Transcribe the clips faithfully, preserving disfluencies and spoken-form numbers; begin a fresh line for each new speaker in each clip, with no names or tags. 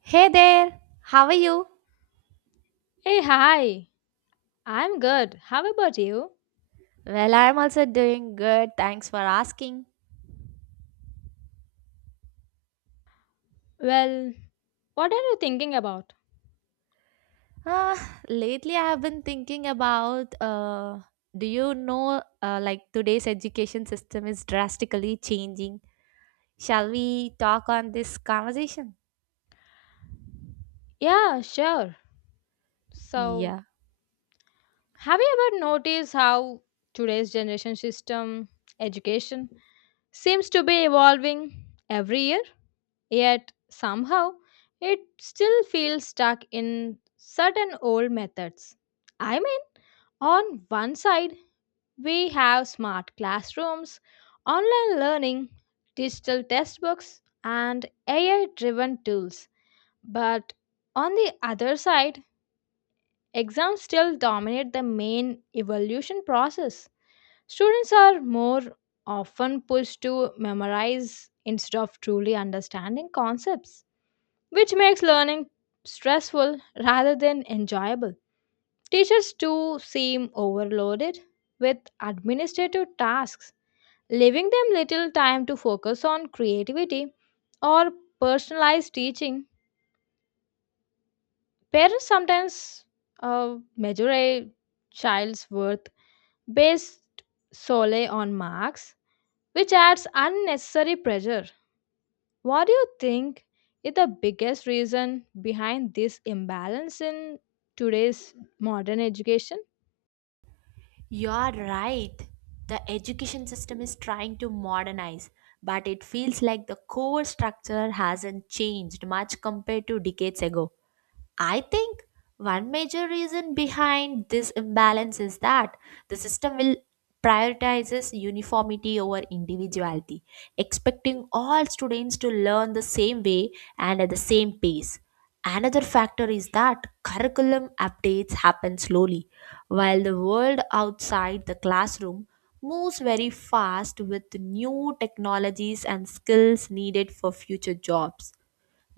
Hey there, how are you?
Hey, hi. I'm good. How about you?
Well, I'm also doing good. Thanks for asking.
Well, what are you thinking about?
Uh, Lately, I have been thinking about uh, do you know, uh, like today's education system is drastically changing. Shall we talk on this conversation?
Yeah, sure. So,
Yeah.
have you ever noticed how today's generation system education seems to be evolving every year? Yet, somehow, it still feels stuck in certain old methods. I mean, on one side, we have smart classrooms, online learning, digital textbooks, and A I driven tools. But on the other side, exams still dominate the main evaluation process. Students are more often pushed to memorize instead of truly understanding concepts, which makes learning stressful rather than enjoyable. Teachers too seem overloaded with administrative tasks, leaving them little time to focus on creativity or personalized teaching. Parents sometimes uh, measure a child's worth based solely on marks, which adds unnecessary pressure. What do you think is the biggest reason behind this imbalance in today's modern education?
You're right. The education system is trying to modernize, but it feels like the core structure hasn't changed much compared to decades ago. I think one major reason behind this imbalance is that the system will prioritizes uniformity over individuality, expecting all students to learn the same way and at the same pace. Another factor is that curriculum updates happen slowly while the world outside the classroom moves very fast with new technologies and skills needed for future jobs.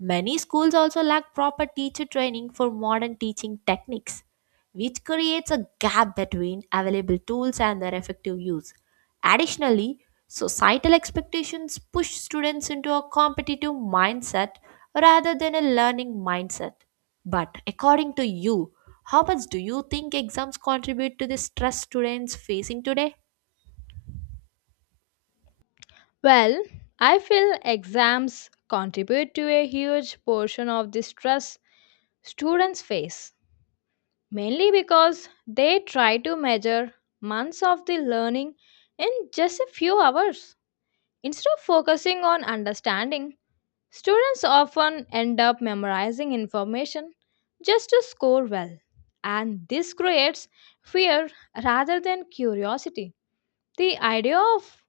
Many schools also lack proper teacher training for modern teaching techniques, which creates a gap between available tools and their effective use. Additionally, societal expectations push students into a competitive mindset rather than a learning mindset. But according to you, how much do you think exams contribute to the stress students facing today?
Well, I feel exams contribute to a huge portion of the stress students face, mainly because they try to measure months of the learning in just a few hours. Instead of focusing on understanding, students often end up memorizing information just to score well, and this creates fear rather than curiosity. The idea of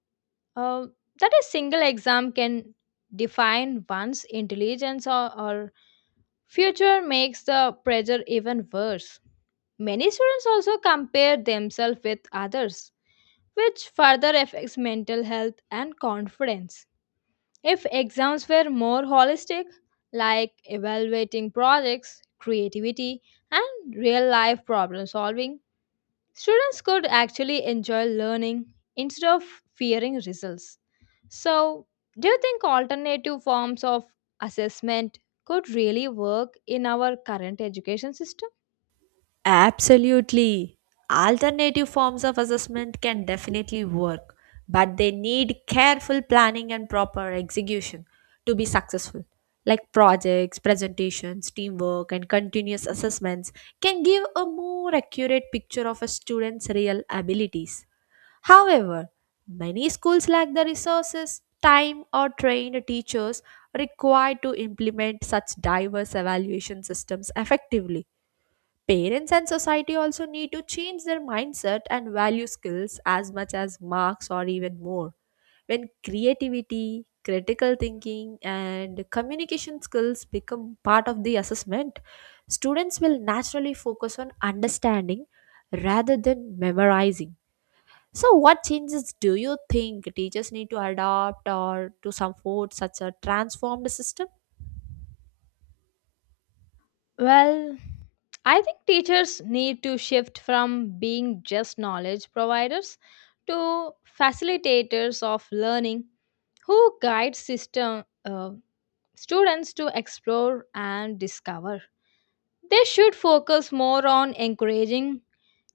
uh, that a single exam can define one's intelligence or, or future makes the pressure even worse. Many students also compare themselves with others, which further affects mental health and confidence. If exams were more holistic, like evaluating projects, creativity, and real life problem solving, students could actually enjoy learning instead of fearing results. So, do you think alternative forms of assessment could really work in our current education system?
Absolutely. Alternative forms of assessment can definitely work, but they need careful planning and proper execution to be successful. Like projects, presentations, teamwork, and continuous assessments can give a more accurate picture of a student's real abilities. However, many schools lack the resources, time, or trained teachers required to implement such diverse evaluation systems effectively. Parents and society also need to change their mindset and value skills as much as marks or even more. When creativity, critical thinking, and communication skills become part of the assessment, students will naturally focus on understanding rather than memorizing. So, what changes do you think teachers need to adopt or to support such a transformed system?
Well, I think teachers need to shift from being just knowledge providers to facilitators of learning who guide system uh, students to explore and discover. They should focus more on encouraging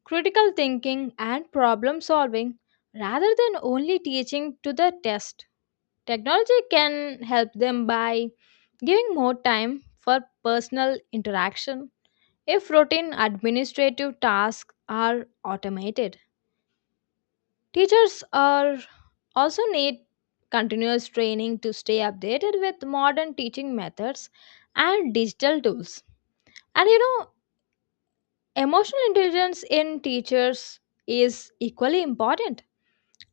critical thinking and problem solving rather than only teaching to the test. Technology can help them by giving more time for personal interaction if routine administrative tasks are automated. Teachers are also need continuous training to stay updated with modern teaching methods and digital tools. And you know, emotional intelligence in teachers is equally important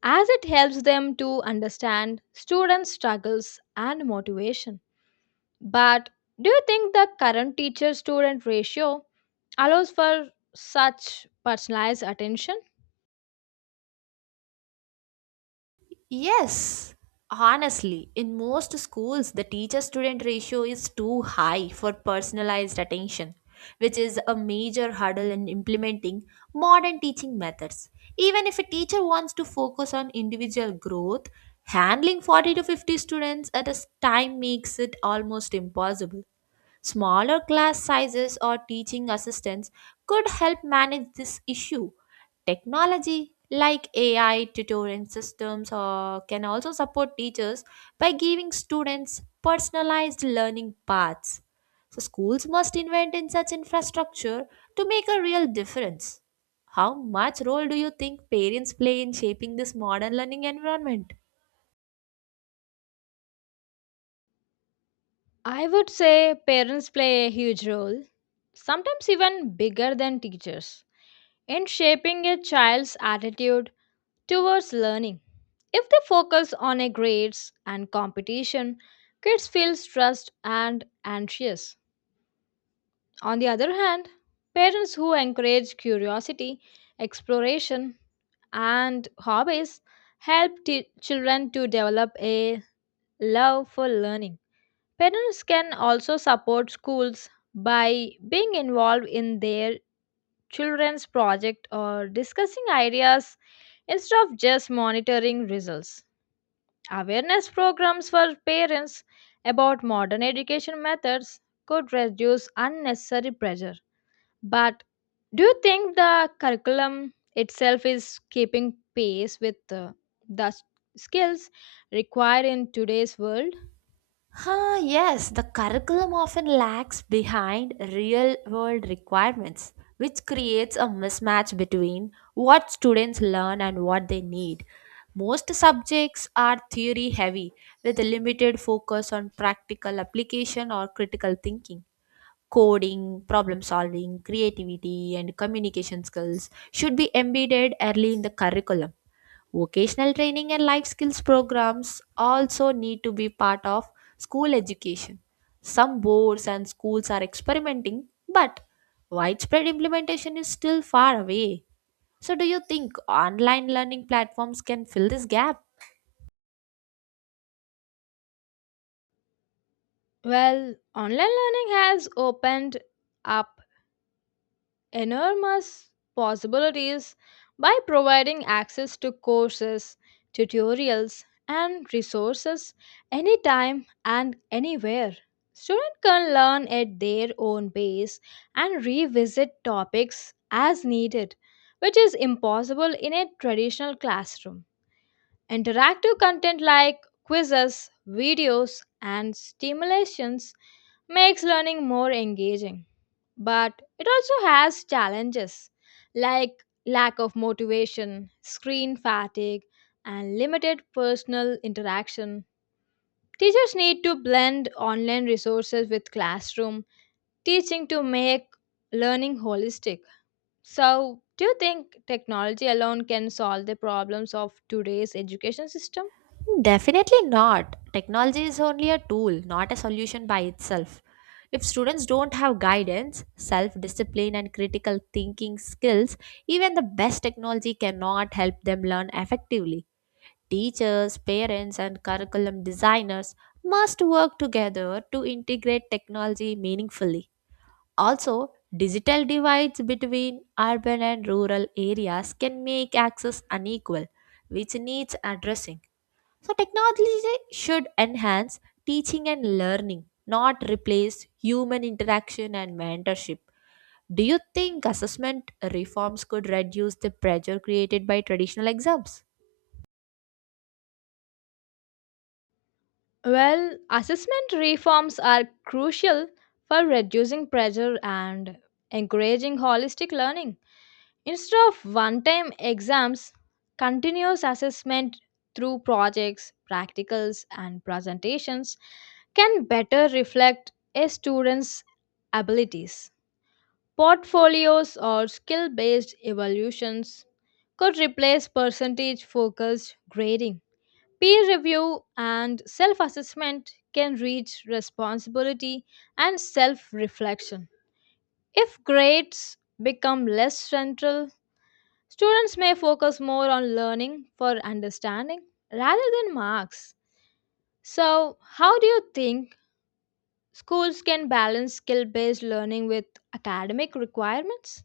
as it helps them to understand students' struggles and motivation. But do you think the current teacher student ratio allows for such personalized attention?
Yes, honestly, in most schools, the teacher student ratio is too high for personalized attention, which is a major hurdle in implementing modern teaching methods. Even if a teacher wants to focus on individual growth, handling forty to fifty students at a s- time makes it almost impossible. Smaller class sizes or teaching assistants could help manage this issue. Technology like A I tutoring systems or can also support teachers by giving students personalized learning paths. So schools must invest in such infrastructure to make a real difference. How much role do you think parents play in shaping this modern learning environment?
I would say parents play a huge role, sometimes even bigger than teachers, in shaping a child's attitude towards learning. If they focus on a grades and competition, kids feel stressed and anxious. On the other hand, parents who encourage curiosity, exploration, and hobbies help t- children to develop a love for learning. Parents can also support schools by being involved in their children's project or discussing ideas instead of just monitoring results. Awareness programs for parents about modern education methods could reduce unnecessary pressure. But do you think the curriculum itself is keeping pace with uh, the s- skills required in today's world?
Huh, yes, the curriculum often lags behind real world requirements, which creates a mismatch between what students learn and what they need. Most subjects are theory heavy, with a limited focus on practical application or critical thinking. Coding, problem solving, creativity, and communication skills should be embedded early in the curriculum. Vocational training and life skills programs also need to be part of school education. Some boards and schools are experimenting, but widespread implementation is still far away. So, do you think online learning platforms can fill this gap?
Well, online learning has opened up enormous possibilities by providing access to courses, tutorials, and resources anytime and anywhere. Students can learn at their own pace and revisit topics as needed, which is impossible in a traditional classroom. Interactive content like quizzes, videos, and stimulations makes learning more engaging. But it also has challenges like lack of motivation, screen fatigue, and limited personal interaction. Teachers need to blend online resources with classroom teaching to make learning holistic. So, do you think technology alone can solve the problems of today's education system?
Definitely not. Technology is only a tool, not a solution by itself. If students don't have guidance, self discipline, and critical thinking skills, even the best technology cannot help them learn effectively. Teachers, parents, and curriculum designers must work together to integrate technology meaningfully. Also, digital divides between urban and rural areas can make access unequal, which needs addressing. So, technology should enhance teaching and learning, not replace human interaction and mentorship. Do you think assessment reforms could reduce the pressure created by traditional exams?
Well, assessment reforms are crucial for reducing pressure and encouraging holistic learning. Instead of one time exams, continuous assessment through projects, practicals, and presentations can better reflect a student's abilities. Portfolios or skill based evaluations could replace percentage focused grading. Peer review and self assessment can reach responsibility and self reflection. If grades become less central, students may focus more on learning for understanding rather than marks. So, how do you think schools can balance skill based learning with academic requirements?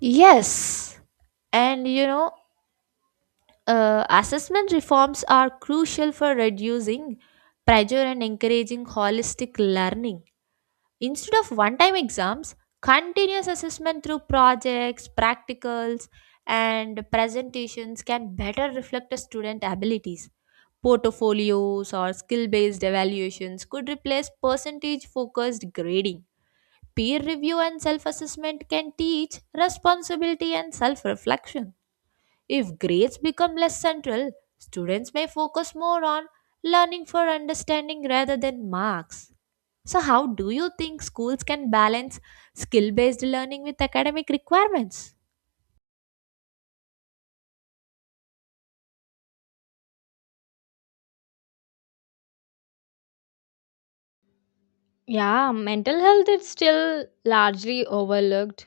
Yes, and you know, uh, assessment reforms are crucial for reducing pressure and encouraging holistic learning. Instead of one time exams, continuous assessment through projects, practicals, and presentations can better reflect a student abilities. Portfolios or skill based evaluations could replace percentage focused grading. Peer review and self assessment can teach responsibility and self reflection if grades become less central, students may focus more on learning for understanding rather than marks. So, how do you think schools can balance skill based learning with academic requirements?
Yeah, mental health is still largely overlooked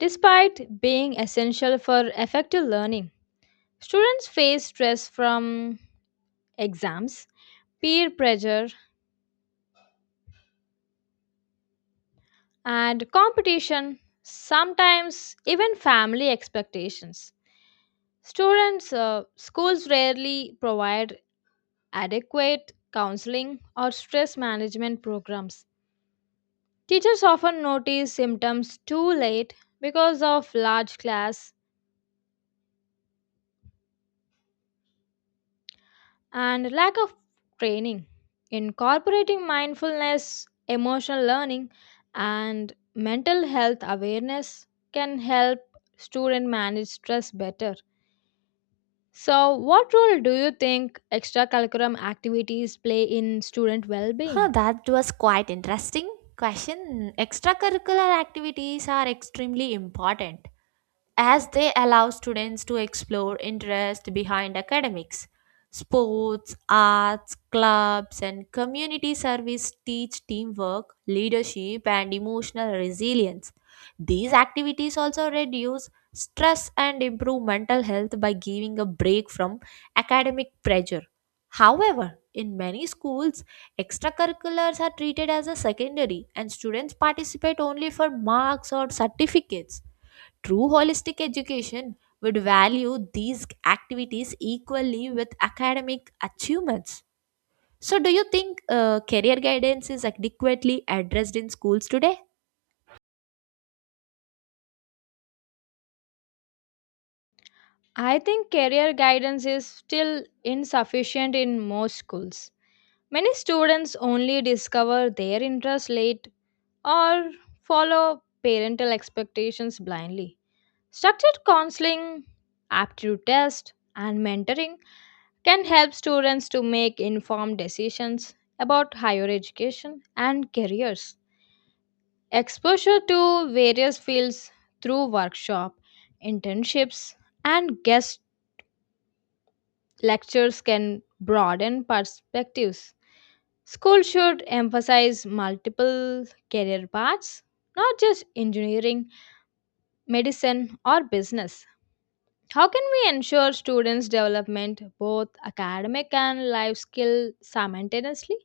despite being essential for effective learning. Students face stress from exams, peer pressure, and competition, sometimes even family expectations. Students, uh, schools rarely provide adequate counseling or stress management programs. Teachers often notice symptoms too late because of large class and lack of training. Incorporating mindfulness, emotional learning, and mental health awareness can help students manage stress better. So, what role do you think extracurricular activities play in student well
Huh,
being?
that was quite interesting question. Extracurricular activities are extremely important as they allow students to explore interest behind academics. Sports, arts, clubs, and community service teach teamwork, leadership, and emotional resilience. These activities also reduce stress and improve mental health by giving a break from academic pressure. However, in many schools, extracurriculars are treated as a secondary, and students participate only for marks or certificates. True holistic education would value these activities equally with academic achievements. So, do you think uh, career guidance is adequately addressed in schools today?
I think career guidance is still insufficient in most schools. Many students only discover their interests late or follow parental expectations blindly. Structured counseling, aptitude tests, and mentoring can help students to make informed decisions about higher education and careers. Exposure to various fields through workshop, internships, and guest lectures can broaden perspectives. School should emphasize multiple career paths, not just engineering, medicine, or business. How can we ensure students' development both academic and life skill simultaneously?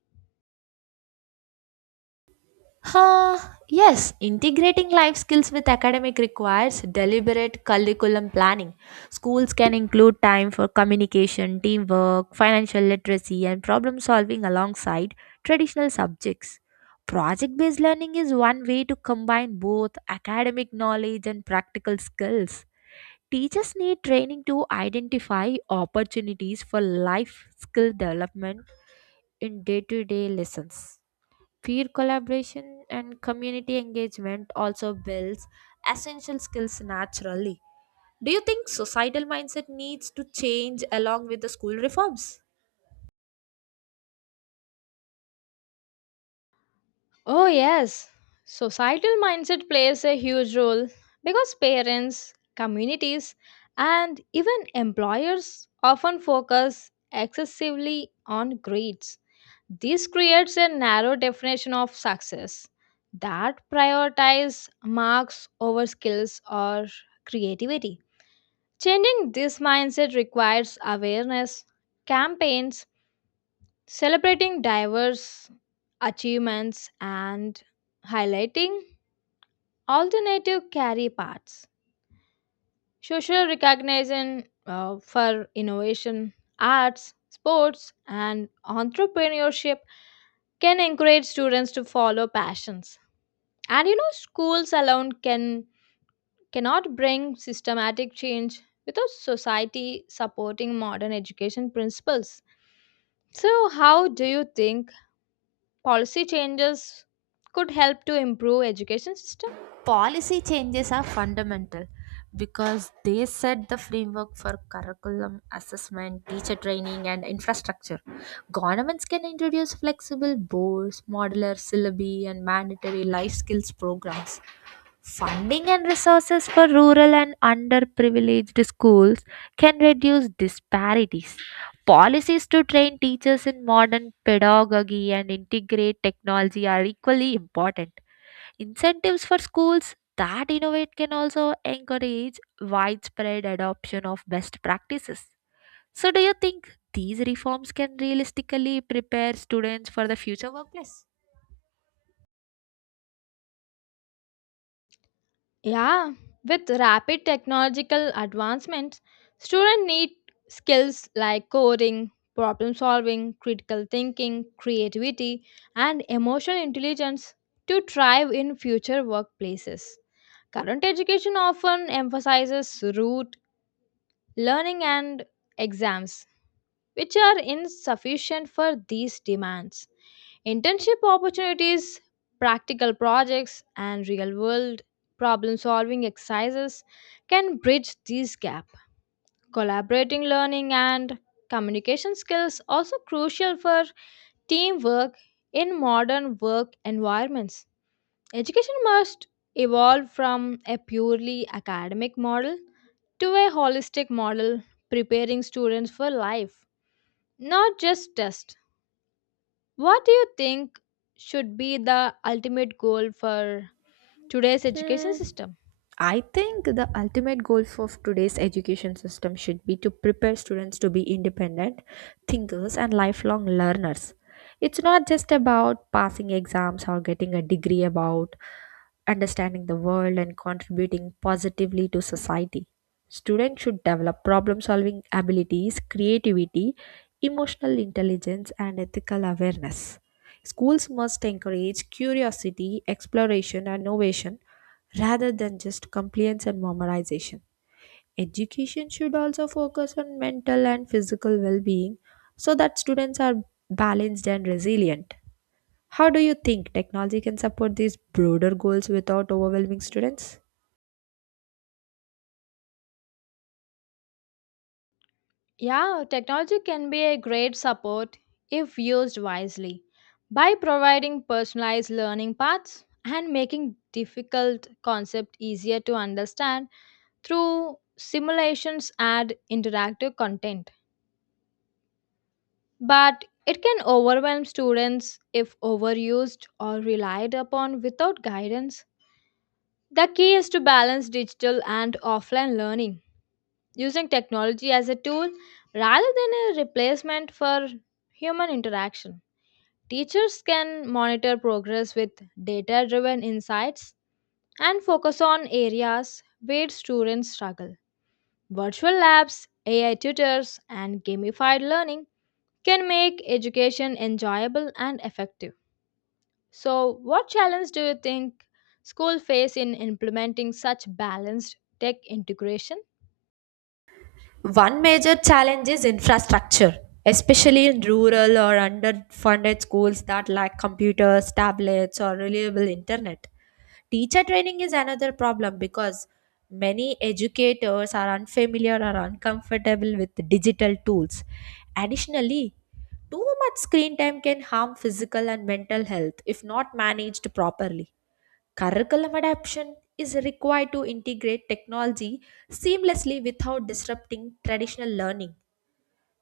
Huh, yes, integrating life skills with academic requires deliberate curriculum planning. Schools can include time for communication, teamwork, financial literacy, and problem solving alongside traditional subjects. Project based learning is one way to combine both academic knowledge and practical skills. Teachers need training to identify opportunities for life skill development in day to day lessons. Peer collaboration and community engagement also builds essential skills naturally. Do you think societal mindset needs to change along with the school reforms?
Oh, yes. Societal mindset plays a huge role because parents, communities, and even employers often focus excessively on grades. This creates a narrow definition of success that prioritizes marks over skills or creativity. Changing this mindset requires awareness, campaigns, celebrating diverse achievements, and highlighting alternative career paths. Social recognition uh, for innovation, arts, sports, and entrepreneurship can encourage students to follow passions. And you know, schools alone can cannot bring systematic change without society supporting modern education principles. So, how do you think policy changes could help to improve education system?
Policy changes are fundamental because they set the framework for curriculum, assessment, teacher training, and infrastructure. Governments can introduce flexible boards, modular syllabi, and mandatory life skills programs. Funding and resources for rural and underprivileged schools can reduce disparities. Policies to train teachers in modern pedagogy and integrate technology are equally important. Incentives for schools that innovate can also encourage widespread adoption of best practices. So, do you think these reforms can realistically prepare students for the future workplace?
Yeah, with rapid technological advancements, students need skills like coding, problem solving, critical thinking, creativity, and emotional intelligence to thrive in future workplaces. Current education often emphasizes rote learning and exams, which are insufficient for these demands. Internship opportunities, practical projects, and real world problem solving exercises can bridge this gap. Collaborating learning and communication skills also crucial for teamwork in modern work environments. Education must evolve from a purely academic model to a holistic model preparing students for life, not just tests. What do you think should be the ultimate goal for today's education
Hmm,
system?
I think the ultimate goal of today's education system should be to prepare students to be independent thinkers and lifelong learners. It's not just about passing exams or getting a degree about understanding the world and contributing positively to society. Students should develop problem solving abilities, creativity, emotional intelligence, and ethical awareness. Schools must encourage curiosity, exploration, and innovation rather than just compliance and memorization. Education should also focus on mental and physical well being so that students are balanced and resilient. How do you think technology can support these broader goals without overwhelming students?
Yeah, technology can be a great support if used wisely by providing personalized learning paths and making difficult concepts easier to understand through simulations and interactive content. But it can overwhelm students if overused or relied upon without guidance. The key is to balance digital and offline learning, using technology as a tool rather than a replacement for human interaction. Teachers can monitor progress with data driven insights and focus on areas where students struggle. Virtual labs, A I tutors, and gamified learning can make education enjoyable and effective. So, what challenge do you think school face in implementing such balanced tech integration?
One major challenge is infrastructure, especially in rural or underfunded schools that lack computers, tablets, or reliable internet. Teacher training is another problem because many educators are unfamiliar or uncomfortable with digital tools. Additionally, too much screen time can harm physical and mental health if not managed properly. Curriculum adaptation is required to integrate technology seamlessly without disrupting traditional learning.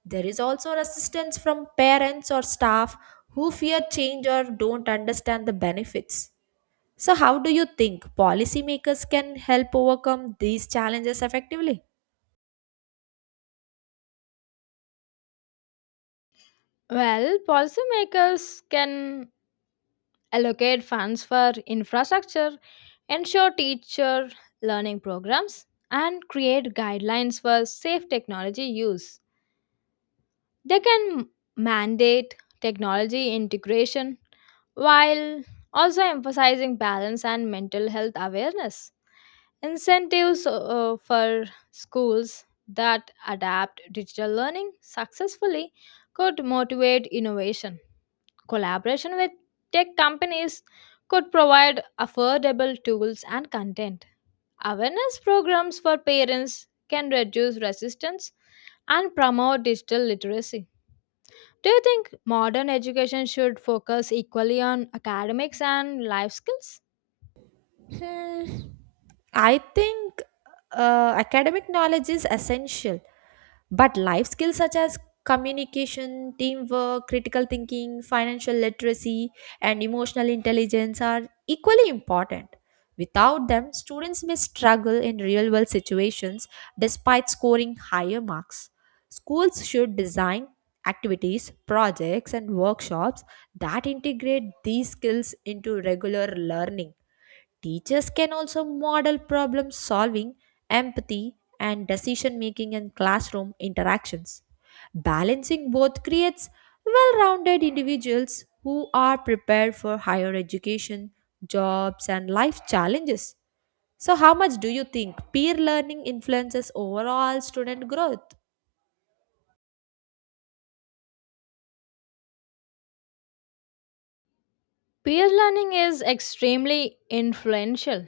There is also resistance from parents or staff who fear change or don't understand the benefits. So, how do you think policymakers can help overcome these challenges effectively?
Well, policymakers can allocate funds for infrastructure, ensure teacher learning programs, and create guidelines for safe technology use. They can mandate technology integration while also emphasizing balance and mental health awareness. Incentives uh, for schools that adapt digital learning successfully could motivate innovation. Collaboration with tech companies could provide affordable tools and content. Awareness programs for parents can reduce resistance and promote digital literacy. Do you think modern education should focus equally on academics and life skills?
Hmm, I think uh, academic knowledge is essential, but life skills such as communication, teamwork, critical thinking, financial literacy, and emotional intelligence are equally important. Without them, students may struggle in real world situations despite scoring higher marks. Schools should design activities, projects, and workshops that integrate these skills into regular learning. Teachers can also model problem solving, empathy, and decision making in classroom interactions. Balancing both creates well rounded individuals who are prepared for higher education, jobs, and life challenges. So, how much do you think peer learning influences overall student growth?
Peer learning is extremely influential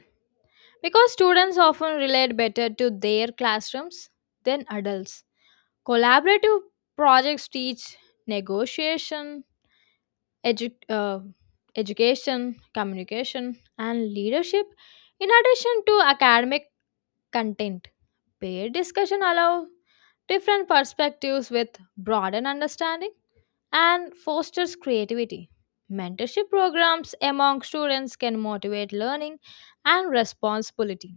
because students often relate better to their classrooms than adults. Collaborative projects teach negotiation, edu- uh, education, communication, and leadership in addition to academic content. Peer discussion allow different perspectives with broaden understanding and fosters creativity. Mentorship programs among students can motivate learning and responsibility.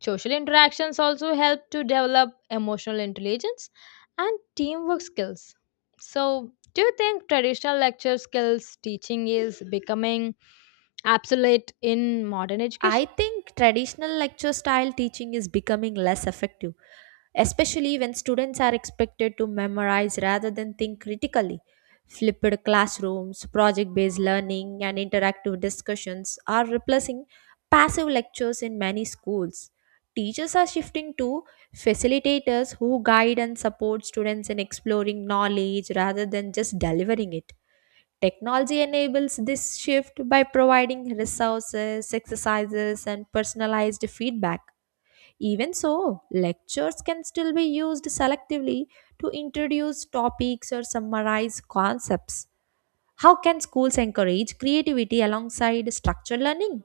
Social interactions also help to develop emotional intelligence and teamwork skills. So, do you think traditional lecture skills teaching is becoming obsolete in modern
I
education?
think traditional lecture style teaching is becoming less effective, especially when students are expected to memorize rather than think critically. Flipped classrooms, project based learning, and interactive discussions are replacing passive lectures in many schools. Teachers are shifting to facilitators who guide and support students in exploring knowledge rather than just delivering it. Technology enables this shift by providing resources, exercises, and personalized feedback. Even so, lectures can still be used selectively to introduce topics or summarize concepts. How can schools encourage creativity alongside structured learning?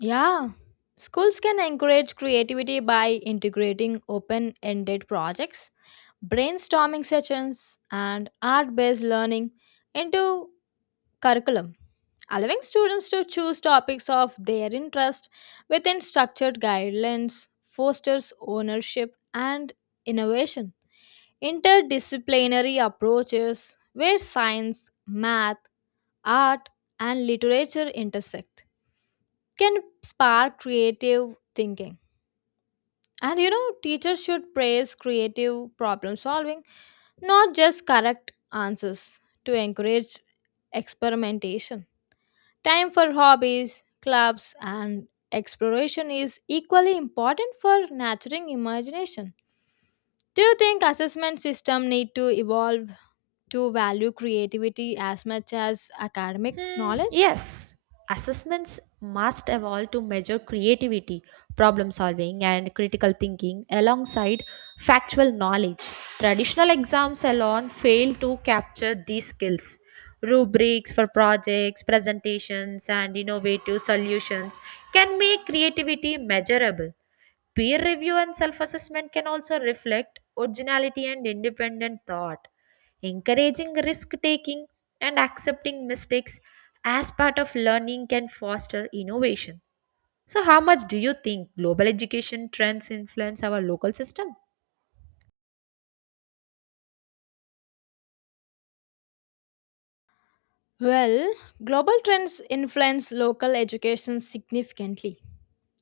Yeah, schools can encourage creativity by integrating open ended projects, brainstorming sessions, and art based learning into curriculum. Allowing students to choose topics of their interest within structured guidelines, fosters ownership and innovation. Interdisciplinary approaches where science, math, art, and literature intersect can spark creative thinking. And you know, teachers should praise creative problem solving, not just correct answers, to encourage experimentation. Time for hobbies, clubs, and exploration is equally important for nurturing imagination. Do you think assessment system need to evolve to value creativity as much as academic
Hmm,
knowledge?
yes, assessments must evolve to measure creativity, problem solving, and critical thinking alongside factual knowledge. Traditional exams alone fail to capture these skills. Rubrics for projects, presentations, and innovative solutions can make creativity measurable. Peer review and self assessment can also reflect originality and independent thought, encouraging risk taking and accepting mistakes as part of learning can foster innovation. So, how much do you think global education trends influence our local system?
Well, global trends influence local education significantly,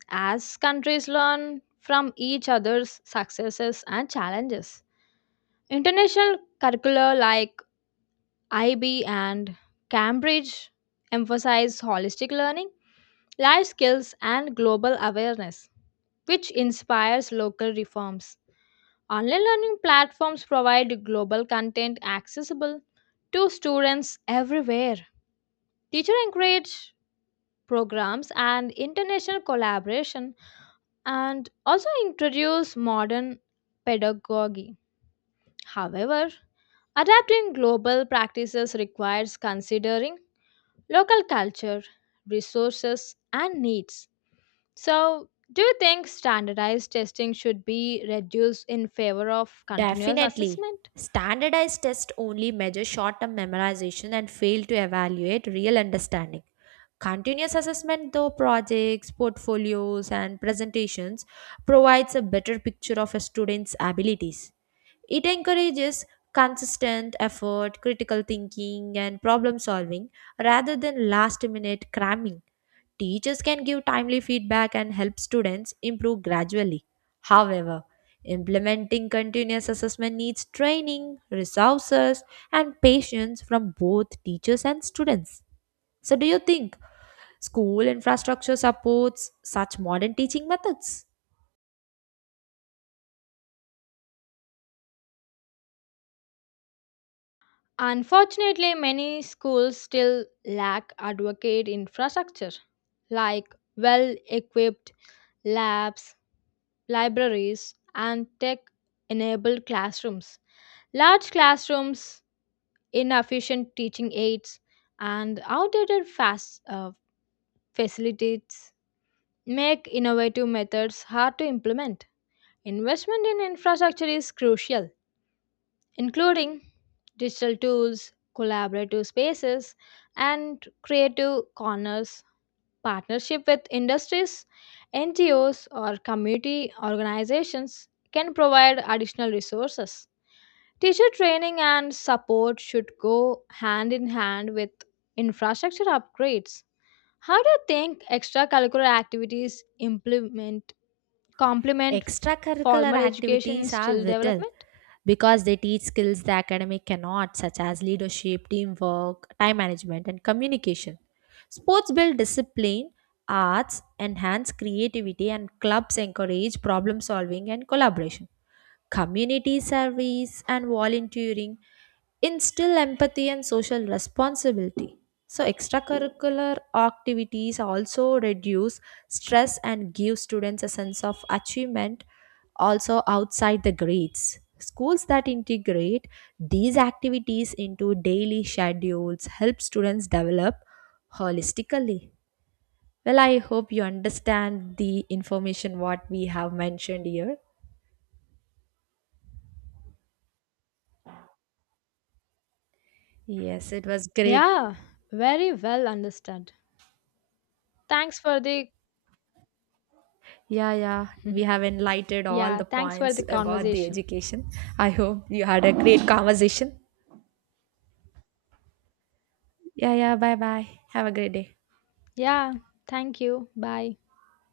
as countries learn from each other's successes and challenges. International curricula like I B and Cambridge emphasize holistic learning, life skills, and global awareness, which inspires local reforms. Online learning platforms provide global content accessible to students everywhere. Teachers encourage programs and international collaboration and also introduce modern pedagogy. However, adapting global practices requires considering local culture, resources, and needs. So, do you think standardized testing should be reduced in favor of continuous
Definitely.
assessment?
Standardized tests only measure short term memorization and fail to evaluate real understanding. Continuous assessment, though projects, portfolios, and presentations, provides a better picture of a student's abilities. It encourages consistent effort, critical thinking, and problem solving rather than last minute cramming. Teachers can give timely feedback and help students improve gradually. However, implementing continuous assessment needs training, resources, and patience from both teachers and students. So, do you think school infrastructure supports such modern teaching methods?
Unfortunately, many schools still lack adequate infrastructure like well equipped labs, libraries, and tech enabled classrooms. Large classrooms, inefficient teaching aids, and outdated fast, uh, facilities make innovative methods hard to implement. Investment in infrastructure is crucial, including digital tools, collaborative spaces, and creative corners. Partnership with industries, N G Os, or community organizations can provide additional resources. Teacher training and support should go hand in hand with infrastructure upgrades. How do you think extracurricular activities implement complement
Extracurricular
formal education in
activities are
skill
vital
development?
because they teach skills the academic cannot, such as leadership, teamwork, time management, and communication. Sports build discipline, arts enhance creativity, and clubs encourage problem solving and collaboration. Community service and volunteering instill empathy and social responsibility. So, extracurricular activities also reduce stress and give students a sense of achievement also outside the grades. Schools that integrate these activities into daily schedules help students develop holistically. Well, I hope you understand the information what we have mentioned here. Yes, it was great.
Yeah, very well understood. Thanks for the
Yeah, yeah, we have enlightened all
yeah,
the
thanks for
points
the
about the
conversation.
education. I hope you had a great conversation. Yeah, yeah, bye bye. Have a great day.
Yeah, thank you. Bye.